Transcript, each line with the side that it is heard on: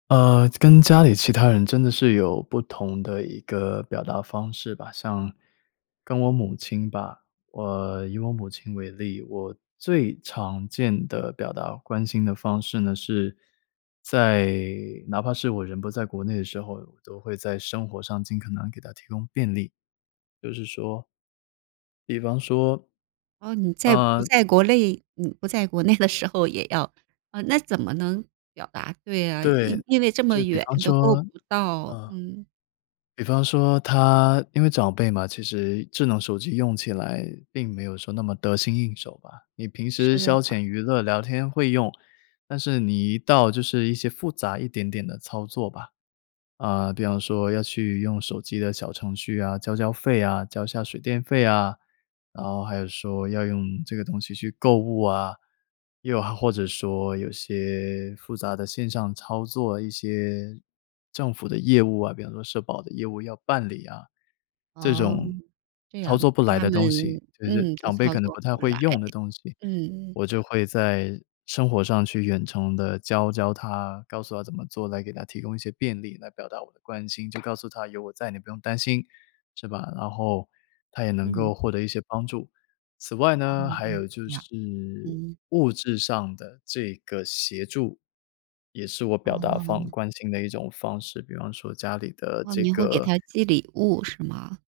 left: 呃，跟家里其他人真的是有不同的一个表达方式吧。像跟我母亲吧，我以我母亲为例，我最常见的表达关心的方式呢，是在哪怕是我人不在国内的时候，我都会在生活上尽可能给她提供便利，就是说比方说
right: 哦，你在不
left: 呃。
right: 在国内你不在国内的时候也要啊，那怎么能表达？对啊，
left: 对，
right: 因因为这么
left: 就比
right: 远
left: 方
right: 都够不
left: 说
right: 到。
left: 嗯，
right: 嗯。
left: 比方说她因为长辈嘛，其实智能手机用起来并没有说那么得心应手吧。你平时
right: 是
left: 消
right: 啊。
left: 遣娱乐聊天会用，但是你一到就是一些复杂一点点的操作吧，呃，比方说要去用手机的小程序啊，交交费啊，交一下水电费啊，然后还有说要用这个东西去购物啊，又或者说有些复杂的线上操作、一些政府的业务啊，比方说社保的业务要办理啊。这
right: 哦，
left: 种
right: 这
left: 操
right: 样。
left: 作不
right: 跟
left: 来
right: 他
left: 的
right: 们
left: 东西，就就是
right: 嗯，都
left: 长辈
right: 操
left: 可能
right: 作
left: 不太
right: 不
left: 会
right: 来，
left: 用的东西，
right: 嗯。
left: 我就会在生活上去远程地教教她，告诉她怎么做，来给她提供一些便利来表达我的关心，就告诉她有我在，你不用担心，是吧？然后她也能
right: 嗯。
left: 够获得一些帮助。此外呢，
right: 嗯
left: 还
right: 嗯，
left: 有就
right: 诶呀，
left: 是
right: 嗯。
left: 物质上的这个协助，也是我表达方
right: 哦。
left: 关心的一种方式，比方说家里的
right: 哦，
left: 这
right: 你会给
left: 个
right: 她寄礼物是吗？